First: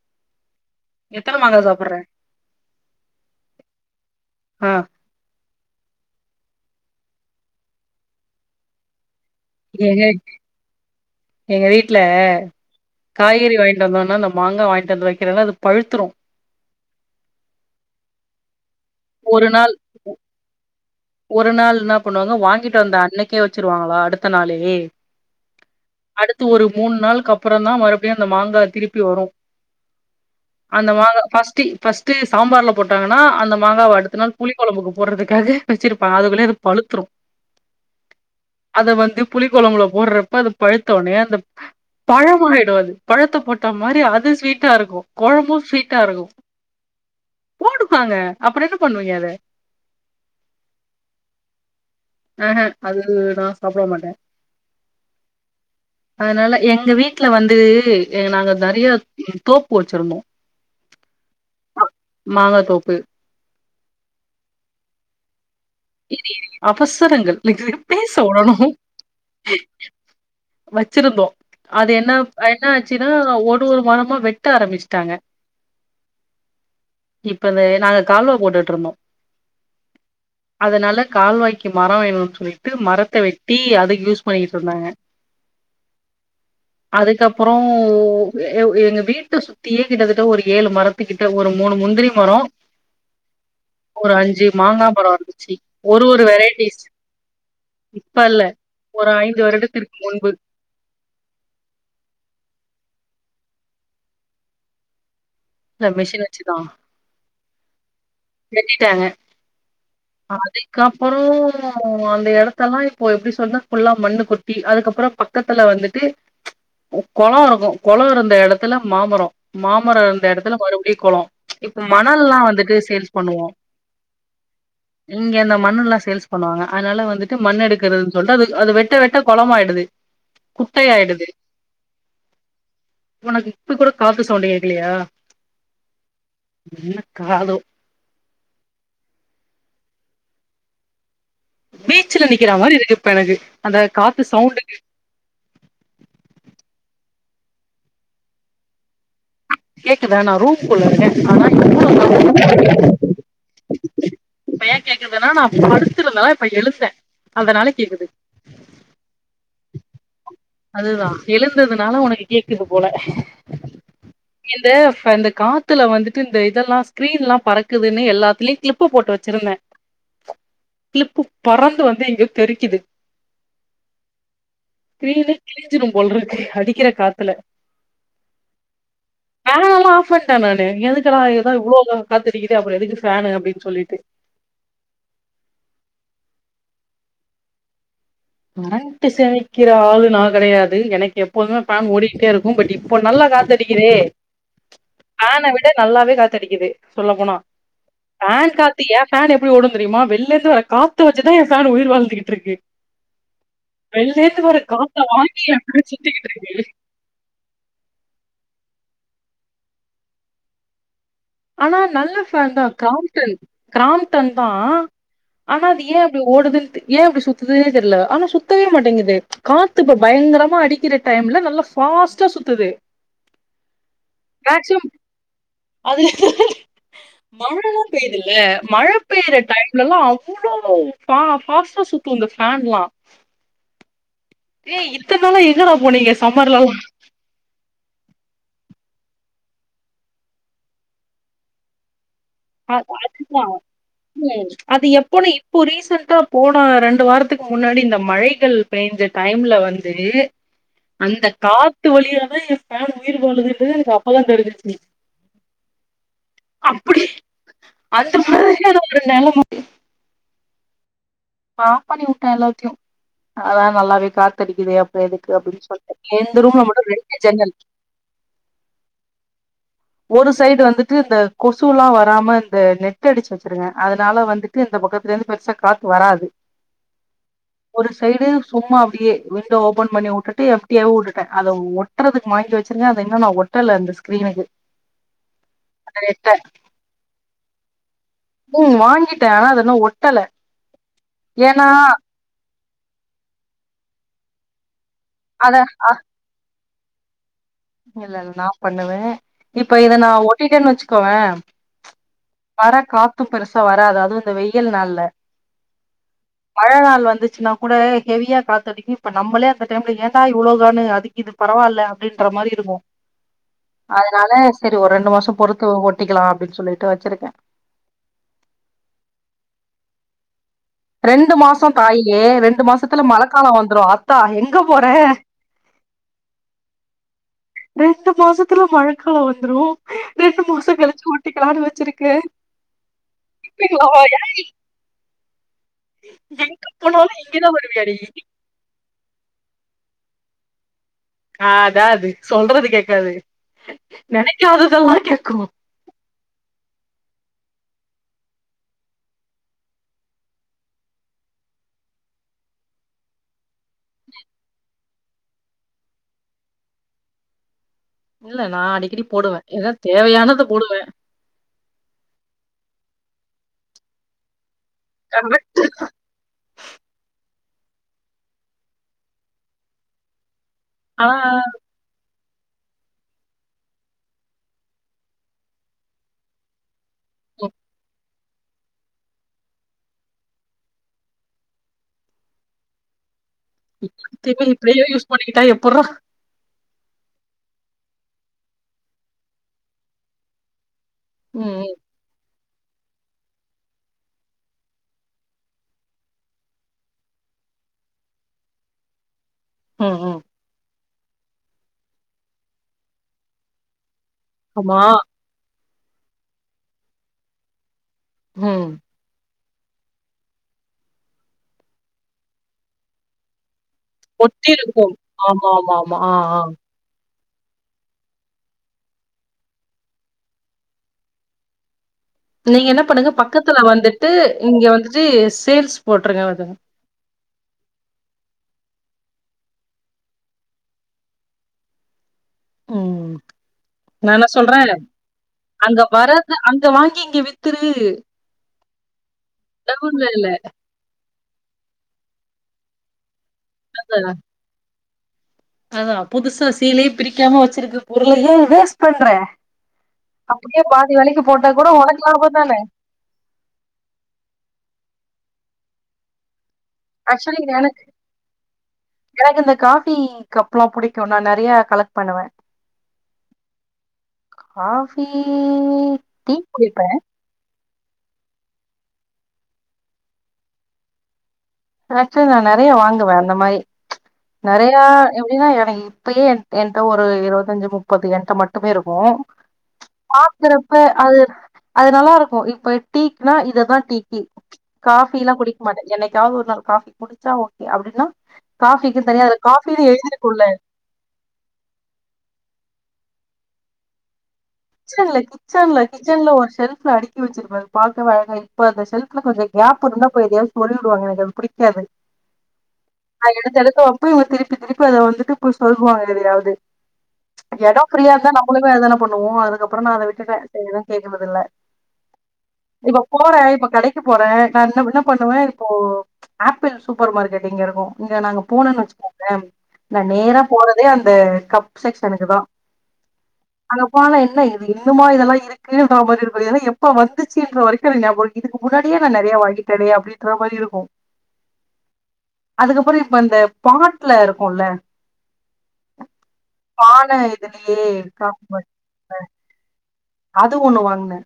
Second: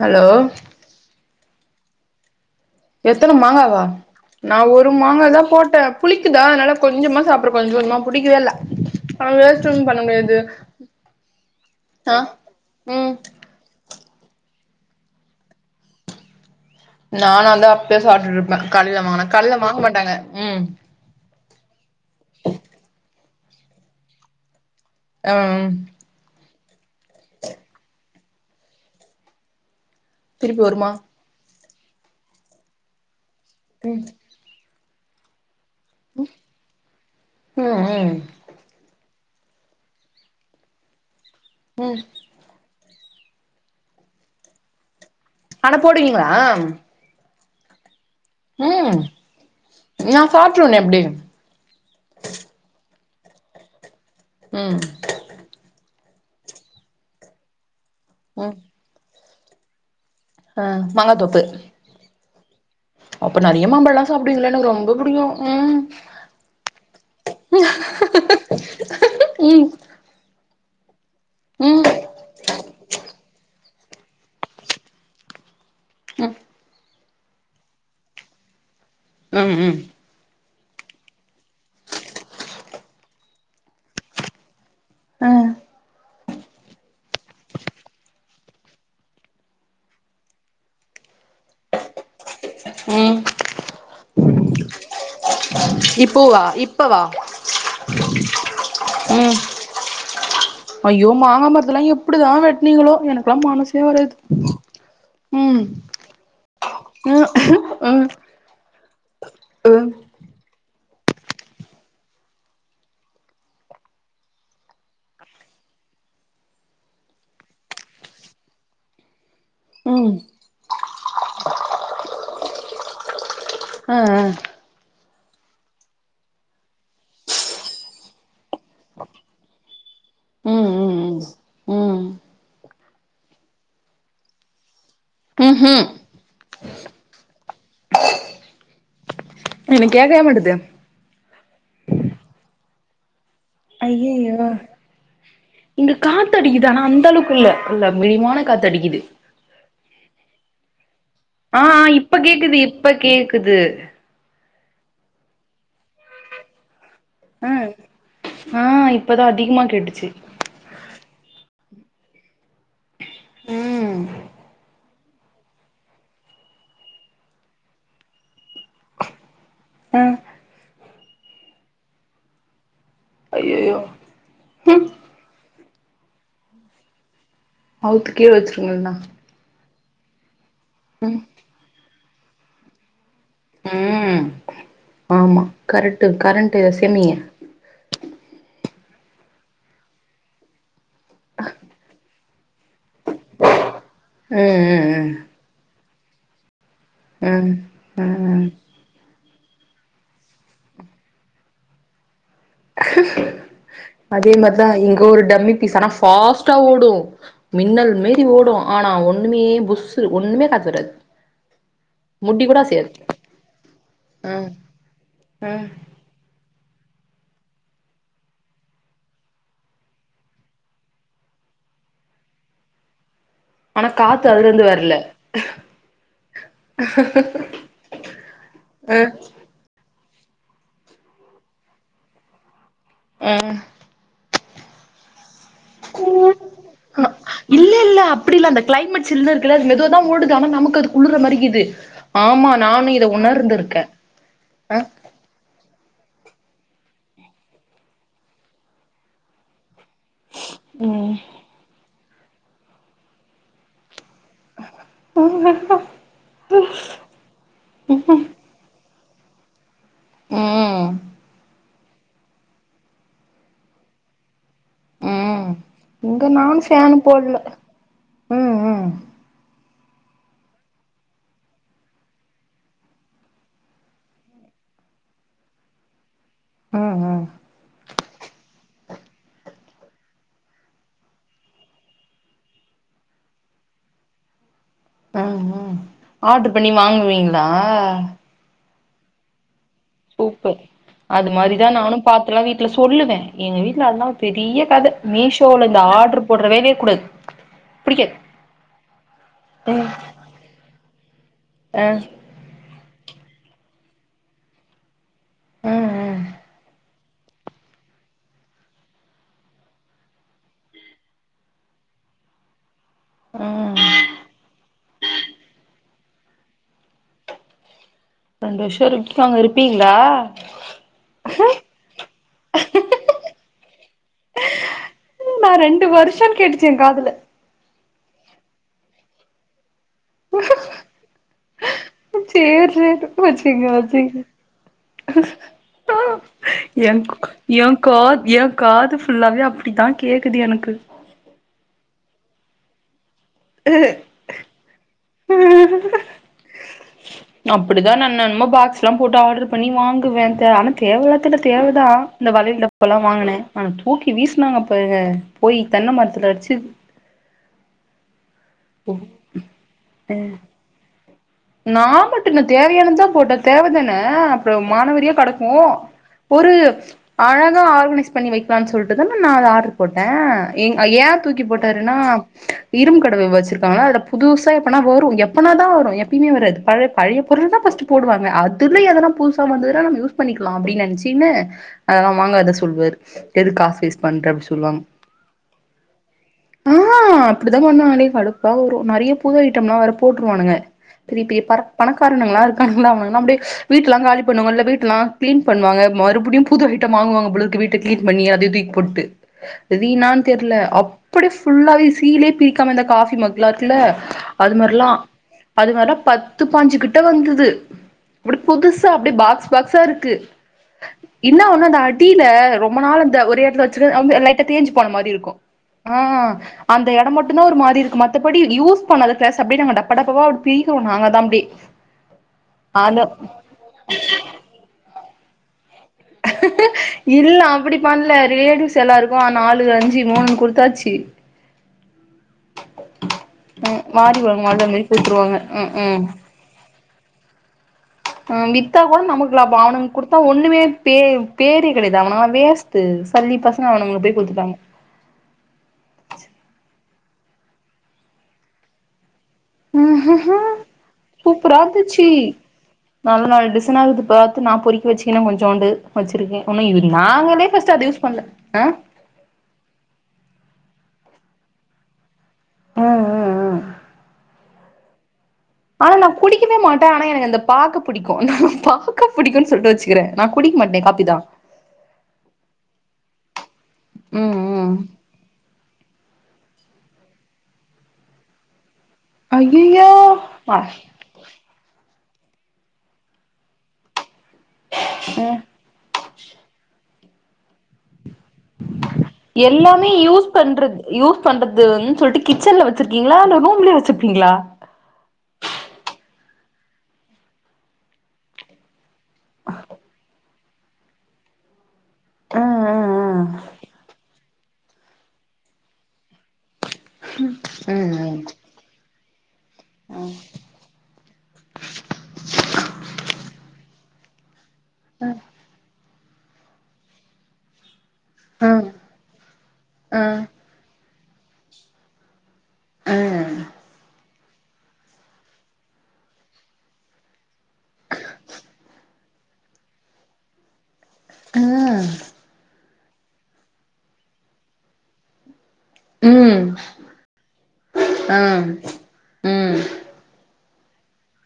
hello எத்தனை மாங்கா சாப்பிட்ற எத்தன மாங்காவா நா ஆ ஒரு மாங்கா தா போட்டே புளிக்குதா அதனால கொஞ்சமா சாப்புட்றே கொஞ்ச கொஞ்சமா புடிக்கவே இல்ல அது வேஸ்ட் ஏங்க எங்க வீட்ல ஆ ம் காய்கறி வாங்கி [unintelligible] அந்த மாங்கா வாங்கிட்டு வெக்கிறேல்ல அது பழுத்துரும் நானா இருந்தா அப்பயே சாப்பிட்டு இருப்பே கடையில வாங்குனா ஒரு கடையில நாள் வாங்க மாட்டாங்க உம் ஒரு நாள் என்னா பண்ணுவாங்க வாங்கிட்டு வந்த அன்னைக்கே வச்சிருவாங்களா அடுத்த நாளே அ அடுத்து ஒரு மூன் நாளுக்குக்கு அப்புற தா மறுபடியு அந்த மாங்கா திருப்பி வரும் திருப்பி வருமா அந்த மாங்கா ஃபர்ஸ்ட்டு இ ஃபத்ஸ்ட் டேஸ்ட் சாம்பார்ல போட்டாங்கன்னா அந்த மாங்காவ ம் அடுத்த நாள் புளி கொழம்புக்கு போறதுக்காக வச்சிருப் தாதுக்குள்ளயே இது பழுத்துரும் ம் ம் அத வந்து புளி கொழம்புல போட்றப்ப அத பழுத்தோவுட்னே அந்த ம் பழம் ஆயிடும் அது பழத்த போட்ட மாறி அது ஸ்வீட்டா இருக்கும் கொழம்பும் அட ஸ்வீட்டா போடுவீங்களா இருக்கும் போடுவாங்க அப்றோ என்ன ம் பண்ணுவீங்க அத நா சாப்ட்ருவனே அப்டி அ அஅ அது நா சாப்பிட மாட்டே உம் அதனால எங்க வீட்ல வந்து நாங்க ம் நறையா தோப்பு வச்சிருந்தோ அ மாங்காத்தோப்பு மாங்காத்தோப்பு அப்ப நறிய மாம்பழ எல்லா சாப்பிடுவீங்கில்ல எனக்கு ரொம்ப புடிக்கும் உம் அவசரங்கள் நீங்க பேச உடணு ம் வச்சிருந்தோ அது ம் என்னா என்னா ஆச்சுன்னா ஒர் ஒரு ஒரு மரமா வெட்ட ஆரம்பிச்சுட்டாங்க ம் இப்பவே நாங்க கால்வா போட்டுட்டு இருந்தோ உம் ம் அதனால கால்வாய்க்கு மரம் வேணும்னு சொல்லிட்டு மரத்த வெட்டி அதுக்கு யூஸ் பண்ணிக்கிட்டு இருந்தாங்க அ அதுக்கப்றோ எ உ எங்க வீட்ட சுத் தியே கிட்டத்தட்ட ஒரு ஏழு மரத்துக்கிட்ட ஒரு மூனு முந்திரி மரோ உம் ஒரு அஞ்சு மாங்கா மரம் இருந்துச்சி ஒரு ஒரு இப்போவா வெரைட்டிஸ் இப்பவா இப்ப இல்ல ஒரு ஐந்து வருடத்திற்கு முன்பு ஐய்யோ மாங்கா மரத்தெல்லா எப்படி தா வெட்னீங்களோ எனக்குல்லா மனசே வராது உம் இல்ல மிஷின் வச்சுதா ம் ம் ம் வெட்டிடாங்க ம் அதுக்கப்புற அந்த எடத்தல்லா இப்போ எப்டி சொன்னா ஃபுல்லா மண்ணு கொட் டி அதுக்கப்புற பக்கத்துல வந்துட்டு கொளோ இருக்கு கொளோ இருந்த எடத்துல மாமர மாமர ம் இருந்த எடத்துல மறுபடியு கொளோ இப்ப மணல்லா வந்துட்டு சேல்ஸ் பண்ணுவோ அ அ இங்க அந்த மண்ணு எல்லா சேல்ஸ் பண்ணுவாங்க அதனால வந்துட்டு மண்ணு எடுக்கிறதுன் சொல்ட்டு அது அது வெட்ட வெட்ட கொளமாயிடுது ம் ம் ம் குட்டையாயிடுது ம் உனக்கு இப்ப கூட காத்து சவுண்டு கேக்கலையா ம்ஹும் என்ன காதோ எனக்கு கேக்கயே மாட்டுது பீச்ல நிக்கிற மாரி இருக்கு இப்ப எனக்கு அந்த காத்து ஐயயோ சவுண்டு இங்க காத்தடிக்குது ஆனா அந்த அளவுக்கு இல்ல இல்ல மழிவமான காத்தடிக்குது கேக்குதா நா ரூம் குள்ள இருக்க ஆனா ஆ ஆ இவ்ளோ இப்ப சத்தோ கேக்குது இப்ப கேக்குது இப்ப ஏ கேக்குதுன்னா நா படுத்துருந்தனா இப்ப எழுந்த அ ஆ இப்பதா அதிகமா கேட்டுச்சு அதுதா எழுந்ததுனால உனக்கு கேக்குது போல ம் இந்த இந்த காத் த்துல வந்துட்டு இந்த இதெல்லா ஸ்கிரீன்லா பறக்குதுன்னு எல்லாத்துலயு கிளிப் போட்டு வச்சிருந்தே ம் கிளிப்பு பறந்து வந்து இங்க தெரிக்குது ஐயயோ ம் ஸ்கிரீனே கிழிஞ்சிரும் போலருக்கு அடிக்கிற காத்துல அவுத்து கீழ வச்சிருங்க இல்லனா ஃபேன எல்லா ஆஃப் பண்ணிட்டே நானு எதுக்குடா ஏதா இவ்ளோ காத்தடிக்குது அப்புற எதுக்கு ஃபேனு அப்டினு சொல்ட்டு ம் ஆமா கரட்டு கரண்ட்டு எசுனிய கரண்டு சேமக்கிற ஆளு நா கெடையாது எனக்கு எப்போதுமே பேன் ஓடிக்கிட்டே இருக் கடி இப்போ நல்லா காத்தடிக்கிதே ம் ம் ம் ஃபேன விட நல்லாவே காத்தடிக்குது சொல்ல போனா ம் ம் ம் ஃபேன் காத் து எ ஃபேன் எப்டி ஓடு தெரியுமா வெள்ளில இருந்து வர காத்து வச்சுதா எ ஃபேன் உயிர் வாழ்ந்துட்டு இருக்கு அதே மாரிதா காத்த இங்க ஒரு வாங்கி டம்மி என் பீஸ் ஃபேன் ஆனா ஃபாஸ்டா சுத்திக்கிட்ருக்கு ஓடு மின்னல் மேறி ஓடு ஆனா ஒண்ணுமே புஸ்ஸு ஒண்ணுமே காத்து வராது ஆனா நல்ல முட்டி ஃபேன் கூட தா அசையாது கிராம்டன் கிராம்டன் ம் தா ஆனா ம் அது ஏ அப்டி ஓடுதுன்டு ஏ அப்டி சுத்துதுனே தெரில ஆனா சுத்தவே மாட்டேங்குது காத்து இப்ப பயங்கரமா அடிக்கிற டைம்ல நல்லா சு ஃபாஸ்டா சுத்துது ஆனா காத்து அதுலந்து மேக்சிமம் வரல அதுல மழல்லா பெய்துல்ல மழ ம் பெய்ர டைம்லலா அவ்ளோ ஃபாஸ்டா சுத்து இந்த ஃபேன்லா ம் ஏ இத்நாளா எங்கடா போனீங்க சம்மர்லல்லா ஆ இல்ல இல்ல அப்டி இல்ல அந்த கிளைமேட் சில்லுனு இருக்குல்ல அது மெதுவாதா ஓடுது ஆனா நமக்கு அது குள்ளர்ற மாருகிது ஆமா நானும் இத உணர்ந்திருக்கே ம் அ அது எப்போனு இப்போ ரீசண்டா போனா ரெண்டு வாரத்துக்கு முன்னாடி இந்த மழைகள் பெஞ்ச டைம்ல வந்து ந்து அந்த காத்து வழியா தா ஏ ஃபேன் உயிர் வாழுதுன்றது எனக்கு அப் ப தா தெரிஞ்சுச்சு அப்டி அந்த மாதிரியான ஒரு நெலம ம் ஆப் பண்ணி விட்டே எல்லாத்தையு அதா நல்லாவே காத்தடிக்குதே அப் ப்ப எதுக்கு ம் அப்டின்னு சொல்லிடு இங்க எங்க நானு ரும்ல மட்டு ஃபேனு ரெண்டு போட்ல ஜன்னல் ம் ம் ஒரு சைடு வந்துட்டு இந்த கொசுல்லா வராம இந்த நெட்டு் அடிச்சு வச்சிருங்கெ அதனால வந்துட்டு இந்த பக்கத்தல இருந்து பெருசா காத்து வராது ம் ம் ஒரு சைடு சும்மா அப்டியே வெளி ஓபன் பண்ணி விட்டுட்டு எம்டியா விட்டுட்டே அத ஒட்டுறதுக்கு வாங்கி வச்சிருக்கே அத இன்னும் நா ஒட்டல அந்த ஸ்கிரீனுக்கு ம் ம் அந்த நெட்ட ஆர்டரு பண்ணி வாங்குவீங்களா ம் வாங்கிட்டே ஆனா அத இன்னு ஒட் சூப்பர் அது மாரிதா நானும் பாத்துலா வீட்டுல சொல்லுவே எங்க வீட்டுல அதல்லா பெரிய கத அத மீஷோல இந்த ஆர்டரு போடுற வேலயே கூடாது இல்ல புடிக்காது இல்ல நா பண்ணுவே இப்ப ம் இத நா ஒட்டிட்டேன்னு வச்சுக்கோவே அ வர காத்தும் பெருசா வராது அதுவும் இந்த வெய்ல் நாள்ல ம் ம் மழநாள் வந்துச்சுன்னா கூட ஹெவியா காத்தடிக்கும் இப்ப நம்மளே அந்த டைம்ல ஏண்டா இவ்வளோகானு அதிக இது பரவால்ல அப்டின்ற மாரி இருக்கும் ம் அதனால சரி ஒரு ரெண்டு மாசம் பொறுத்து ஒட்டிக்கலா அப்டின்னு சொல்லிட்டு வச்சிருக்கே ரெண்டு வருஷோ இரு அங்க இருப்பீங்களா ரெண்டு மாசோ தாயே ரெண்டு மாசத்துல மழக்காலோ வந்துரும் ஆத்தா எங்க போற நா ரெண்டு வருஷோன்னு கேட்டுச்சு ஏ காதுல ரெண்டு மாசத்துல மழக்காலோ வந்துரும் ரெண்டு மாசோ கழிச்சு ஒட்டிக்களான்னு வச்சிருக்கே நைட்டு பூ வச்சிங்க கேப்பீங்களாவா வச்சிங்க எங்க போனாலு இங்கதா ஏ வருவியாடி கா ஏ காது ஃபுல்லாவே அப்டிதா கேக்குது எனுக்கு காதா அது சொல்றது கேக்காது நெனைக்காததெல்லா கேட்கும் இ ம்ம் அப்டிதா நா னென்னமோ பாக்ஸ்ல்லா போட்டு ஆர்டர் பண்ணி வாங்குவே தே ஆனா தேவலாத்துட்ட தேவதா இந்த வளையல் டப்பால்லா வாங்கினே ஆனா தூக்கி வீசினாங்க பாரு போய் தென்ன மரத்துல அடிச்சது இல்ல நா அடிக்கடி போடுவே ஏதா தேவையானத போடுவே நா மட்டு என்ன தேவையானதா போட்ட தேவதான அப்றோ மாணவரியா கடக்கும் ஒரு அழகா ஆர்கனைஸ் பண்ணி வைக்கலான்னு சொல்லிட்டுதான நா அத ஆர்டர் போட்டே எங் ஏ ஆனா தூக்கி போட்டாரு ஏன்னா இரும்பு கட வச்சிருக்காங்களா அதுல புதுசா எப்பனா வரும் எப்பனா தா வரும் பயுமே வராது பழ பழைய பொருள் தா பஸ்ட் போடுவாங்க அது திருநீலல்லா புதுசா வந்ததுன்னா நம்ம யூஸ் பண்ணிக்கலாம் அப்டின்னு நினைச்சின்னு அதெல்லா வாங்க அத சொல்லுவாரு எது காசு வேஸ்ட் பண்ற திருப்பி அப்டி சொல்லுவாங்க இப்படியே யூஸ் பண்ணிக்கிட்டா எப்புட்றா ஆ அப்படித்தா பண்ணுவாங்கனே கடுப்பா வரு நிறைய புது ஐட்டம் எல்லாம் வேற போட்டுருவானுங்க பெரிய பெரிய ம் பரக் பணக் காரனுகலா இருக்கான்லா அவுங்களா அப்டியே வீட்லாம் காலி பண்ணுவாங்ள வீட்லாம் கிளீன் பண்ணாங்க மறுபடியு புது வீட்ட வாங்குவாங்க போலருக்கு வீட்ட கிளீன் பண்ணி அதை தூக்கி போட்டு ம் ம் ம் ரீன்னானு தெர்ல அப்டி ஃபுல்லாவே சீலே பிரிக்காம இந்த காபி மக்ளாருக்கில்ல அது ஆமா மார்லாம் அது மாரிலாம் பத்து பாஞ்சு கிட்ட வந்தது அப்டி ம் புதுசா அப்டி பாக்ஸ் பாக்ஸாருக்கு இன்னொன்னு இந்த அடியில ரொம்ப நாளா இந்த ஒரே எடல வச் சிரு வந்து லைட்டா ஒட்டி தேஞ்சு இருக்கு போன மாரி இருக்கும் ஆமா ஆமா ஆமா ஆ ஆ அந்த எடொ மட்டும்தா ஒரு மாதிரிருக்கும் மத்தபடி யூஸ் பண்ணாத கிளாஸ் அப்டி நாங்க டப்பா டப்பா பி ச்சோ நாங்க தா அப்டி நீங்க என்ன அந்த பண்ணுங்க பக்கத்துல வந்துட்டு இங்க வந்துட்டு சேல்ஸ் போட்ருங்க அத இல்ல அப்டி பண்ல லேடிஸ்கு எல்லார்கு நாலு அஞ்சு மூணுண் குடுதாச்சி உம் ம் வாரி வழங்கும் வள்ளல் மாரி பிரிச்சுருவாங்க ம் ம் த்த அங்க வாங்கி இங்க வித்துரு ஆ வித்தா கூட நமக்கு லாபம் அவனுங்க டவுன்ல குடுத்தா இல்ல ஒண்ணுமே பே பேரிகள் இத அவனா வேஸ்ட்டூ சல்லி பசங்க அவனுங்கள அதா போய் கொடுத்துட்டாங்க அதா புதுசா சீலே பிரிக்காம வெச்சிருக்க பொருளையே வேஸ்ட் பண்ற அப்டியே பாதி வெலைக்கு போட்டா சூப்பரா கூட இருந்துச்சு உனக்கு லாபந்தான நல்ல நல்ல டிசைனா பார்த்து நா பொறிக்கி வெச்சிகன கொஞ்சோண்டு வச்சிருக்கேன் உன்னு இது ஆக்சுவலி நாங்களே ஃபர்ஸ்ட் எனக்கு அத யூஸ் பண்ல அ எனக்கு இந்த காஃபி கப்லாம் புடிக்கும் நா நெறைய கலெக்ட் பண்ணுவே காஃபீ ஆனா நா குடிக்கவே மாட்டே ஆனா எனக்கு அந்தப் பாக்க பிடிக்கும் பாக்க புடிக்கும்னு சொல்டு வெச்சுக்கிறே நா குடிக்க மாட்டே காப்பிதா ஆக்சுவலா நா நெறைய வாங்குவேன் அந்த மாரி ம் ம் நிறைய எப்டினா எனக்கு இப்பயே என் என்ட்ட ஒரு இருபத்தஞ்சு முப்பது என்ட்ட ம ட்டுமே இருக்கு ஐயையோ ஆ பாக்கறப்ப அது அது நல்லா இருக்கும் இப்ப டீக்னா இததா டீக்கி காஃபி எல்லா குடிக்க மாட்டே என்னைக்காவது ஒரு நாள் காஃபி குடிச்சா ஓக்கே அப்டினா காபிக்கு தனியா அது காஃபினு எல்லாமே யூஸ் எழுதிருக்குள்ள பண்றது யூஸ் பண்றதுன் சொல்லிட்டு கிச்சன்ல வெச்சிருக்கீங்களா இல்ல ரூம்லயே வெச்சிருப்பீங்களா கிச்சன்ல கிச்சன்ல கிச்சன்ல ஒரு ஷெல்ப்ல அடுக்கி வெச்சிருப்பே பாக்கவே அழகா இப்ப அந்த ஷெல்ப் கொஞ்ச கேப் இருந்தா போய் எதாவது பொருள்வாங்கு எனக்கு அது புடிக்காது ம் நா எடுத்து எடுத்து வெப்ப இவ திருப்பி திருப்பி அத வந்துட்டு போய் சொல்வா எதையாவது எடம் ஃப்ரீயா ம் இருந்தா நம்ளுக்கு எதன பண்ணுவோ அது அதுக்கு அப்றோ நா அத விட்டுட்டே இப்ப எதுவு கேக்றது இல்ல இப்ப போற இப்ப கடைக் கு போறேன் நா என்ன பண்ணுவேன் இப்போ ஆப்பிள் சூப்பர் மார்க்கெட்டிங் இங்க இருக்கும் இங்க நாங்க ம் போனோன்னு வச்சுக்கோங்க நா ம் நேரா போறதே அந்த கப் செக்ஸ்க்ஷனுக்கு தான் ம் ம் அங்க போன என்ன இது இன்னுமா இதெல்லா இருக் க்குனா மாதிரி இரு ஏ எப்ப வந்துச்சுன்ற வரைக்கு இதுக்கு முன்னாடியே நா நெறைய வாங்கிட்டனே அப்டின்ற மாரி இருக்கும் ஆ அதுகப்புறம் இப்ப இந்த பாட்ல இருக்கும்ல ம் பான இதுலயே ஆ காஃப் மட்டு இருக்கும்ல ம் அது ஒண்ணு வாங்குன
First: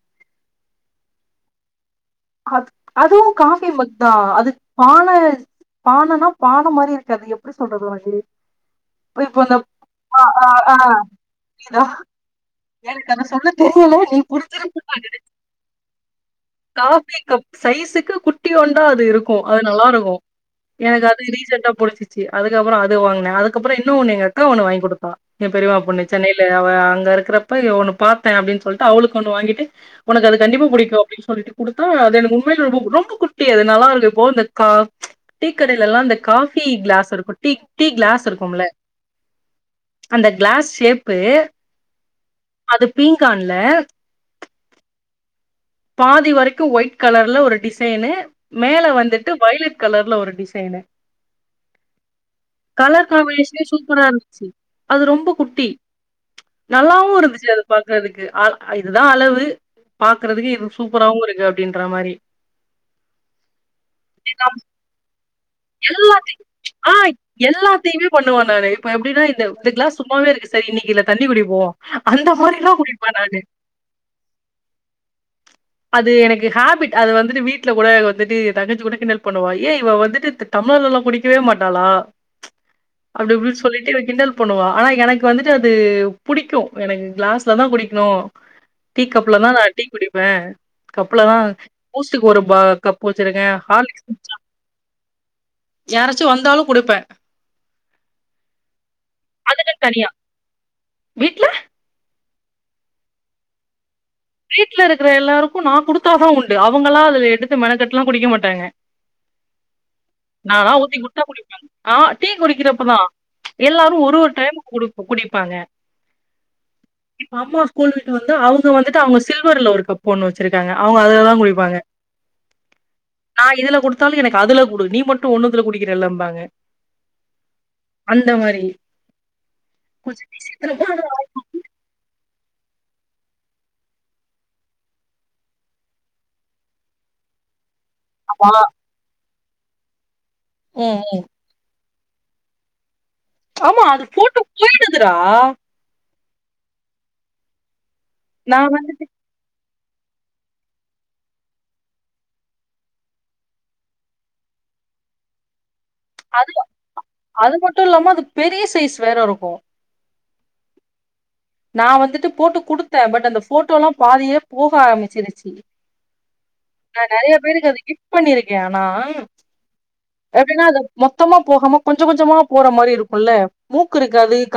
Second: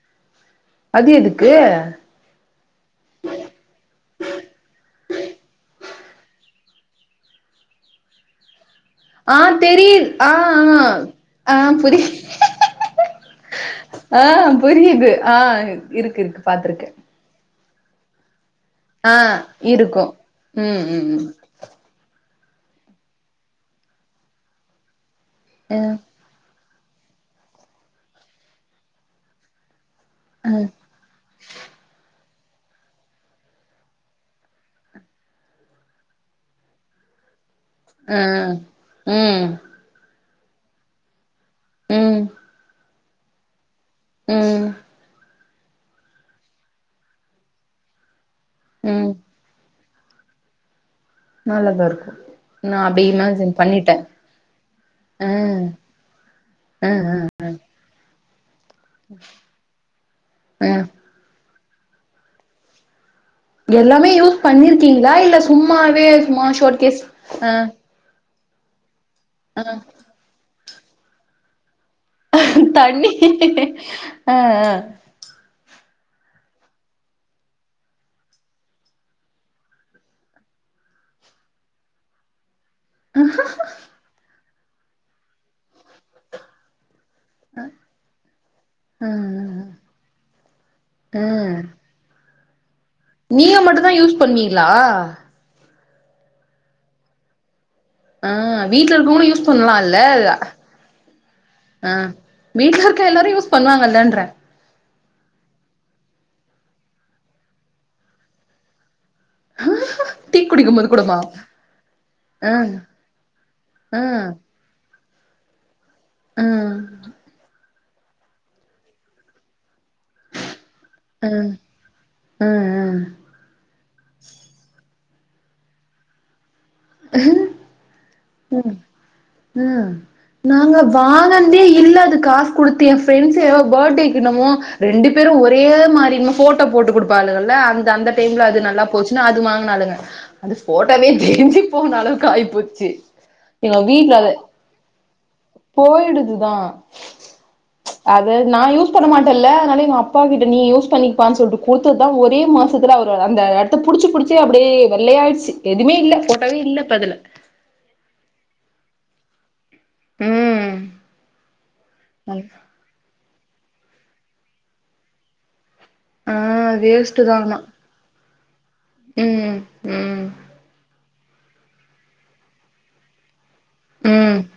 அது எதுக்கூ அ அதுவு காஃபி மக்குதா அதுக் பால பானனா பான மாரிருக்காது எப்டி சொல்றது வந்து இப்ப அந்த ஆ ஆ ஆ ஆ புரிய அத சொல்ல தெரியல நீ ஆ புரிஞ்சிருப்பனு புரியுது ஆ இருக்கு இருக்கு நா பாத்துருக்கே நெனச் டி கப் சய்ஸுக்கு குட்த் குட்டி ஒண்டா அது ஆ இருக்கு அது இருக்கு நல்லாருகு ம் எனக்கு ம் அது ம் ரீசண்டா புடிசிச் சி அதுக்கப்புறோ அது வாங்கின அதுகப்புற இன்னு ஒன்னு எங்க அக்கா ஒன்னு வாங்கி கொடுத்தா ஏ பெரிமா அ பொண்ணு சென்னைல அவ அங்க இருக்குரப்ப ஒண்ணு பாத்தே அப்டின்னு சொல்லிட்டு அவளுக்கு ஒண்ணு வாங்கிட்டு உனக்கு அது அ கண்டிப்பா புடிக்கு அப்படின்னு சொல்லிட்டு கொடுத்தா அது எனக்கு உண்மையில ரொம்ப ரொம்ப குட்டி அது நல்லா இருக்கு இப்போ இந்த கா ம்ச் டீ கடையில எல்லா இந்த காபி கிளாஸ் இருக்கு டீ ஆ கிளாஸ் இருக்கும்ல ம் அந்த கிளாஸ் ஷேப்பு உம் இந்த பீங்கான்ல உம் பாதி வரைக்கு ஒயிட் கலர்ல ஒரு டிசைனு மேல ம் வந்துட்டு வயிலெட் கலர்ல ஒரு டிசைனு நல்லதா இருக்கு நா அப்டி கலர் இமேஜின் காம்பினேஷனே பண்ணிட்டே சூப்பரா இருந்துச்சு அது ஆ ரொம்ப குட்டி ஆ நல்லாவு ஆ இருந்துச்சு அது பாக்குறதுக்கு அ இதுதா அளவு பாக்குறதுக்கு இது ஆ சூப்பராவு இருக்கு அப்படின்ற மாரி எல்லாமே யூஸ் பண்ணிருக்கீங்களா இல்ல சும்மாவே சும்மா ஷோ கேஸ் ஆ வே பண்ணுவா நானு இப்ப எப்படி தா இந்த ஆ கிளாஸ் சும்மாவே இருக்கு சரி இன்னைக்கு இதுல தண்ணி குடிப்போ அந்த மாரிலா குடிப்பே தண்ணி நானு ஆ ஆ அது எனக்கு ஹேபிட் அது வந்துட்டு வீட்டுல கூட வந்துட்டு தங்கச்சி கூட கிண்டல் பண்ணுவா ஏ இவ வந்துட்டு டம்ளர்ல எல்லா குடிக்கவே மாட்டாளா அப்படி இப்படி சொல்லிட்டு என்ன கிண்டல் பண்ணுவா ஆனா எனக்கு வந்துட்டு அது புடிக்கு எனக்கு கிளாஸ் ல தா குடிக்கணு டீ ஆ கப்ல தா நா ஆ டீ குடிப்பே ஆ கப்புலதா பூஸ்ட்க்கு ஒரு ப கப்பு வச்சிருக்கே நீங்க மட்டுந்தா ஹார்லிக்ஸ் யூஸ் குடிச்சா பண்ணுவீங்களா யாராச்சு வந்தாலு குடுப்பே ஆ வீட்ல இருக்கிறவங்களு யூஸ் பண்ணலா அதுக்குன் இல்ல தனியா வீட்ல ஆ வீட்ல இருக்க எல்லாரு யூஸ் பண்ணுவாங்கில்ல என்ற வீட்ல இருக்கிற எல்லாருக்கு நா குடுத்தாத உண்டு அவங்களா அதுல எடுத்து மெணக்கெட்டு எல்லா குடிக்க மாட்டாங்க ஹ நா ஊத்தி குடுதா குடிப்பே ஆ டீ ஆ குடிக்கிறப்பதா ம்ச் எல்லாரு ஆ ஒரு ஒரு டைம் கூட குடிப்பாங்க ஆ இப்ப அம்மா ஸ்கூல் விட்டு வந்து அவங்க வந்து அவங்க சில்வர்ல ஒரு கப்பு ஒண்ணு வெச்சிருக்காங்க அவங்க ஆ அதுலதா குடிப்பாங்க ஆ ஆ நா இதுல குடுத்தாலு எனக்கு அதுல குடு நீ மட்டு ஒண்ணுதுல குடிக்கிற இல்லம்பாங்க உம் உம் உம் கொஞ்ச நாங்க விசித்திரமா வாங்க தே இல்ல அது காசு கொடுத்து எ பிரெண்ட்ஸ் ஏதோ பர்த்டேக்கு என்னமோ ரெண்டு பேரு ஒரே மாரி போட்டோ போட்டு கொடுப்பாலுங்கல அந்த அந்த டைம்ல ஆமா அது நல்லா போச்சுன்னா அது வாங்குநாளுங்க அது ம் போட்டவே ம் தேஞ்சு போன அளவுக்கு ஆயிபோச்சு ஆமா அது போட்டோ போயிடுதுடா போயிடுதுதா அத நா யூஸ் பண்ண மாட் டல்ல அதுனால எங்க அப்பா கிட்ட நீ யூஸ் பண்ணிக்பானு சொல்ட்டு குடுத்த தா ஒரே மாசத்துல் அவரு அந்த எடத் த்த புடுச்சு புடுச்சே அப்டியே வெள்ளையாயிடுச்சு எதுமே இல்ல போட்டாவே இல்ல இப்ப அதுல அது மட்டு இல்லாம அது பெரிய சைஸ் வேற இருக்கு ம் நா வந்துட்டு போட்டு குடுத்தே பட் அந்த போட்டோல்லா பாதியே போக ஆரம்பிச்சிருச்சு ஆ நா நெறைய வேஸ்ட்டுதா ஆனா பேருக்கு அது கிஃப்ட் பண்ணிருக்கே ஆனா ம் ம் எப்டின்னா அத மொத்தமா போகாம கொஞ்சொ கொஞ்சமா போற மாரி இருக்குல்ல மூக்கு ம் இருக்காது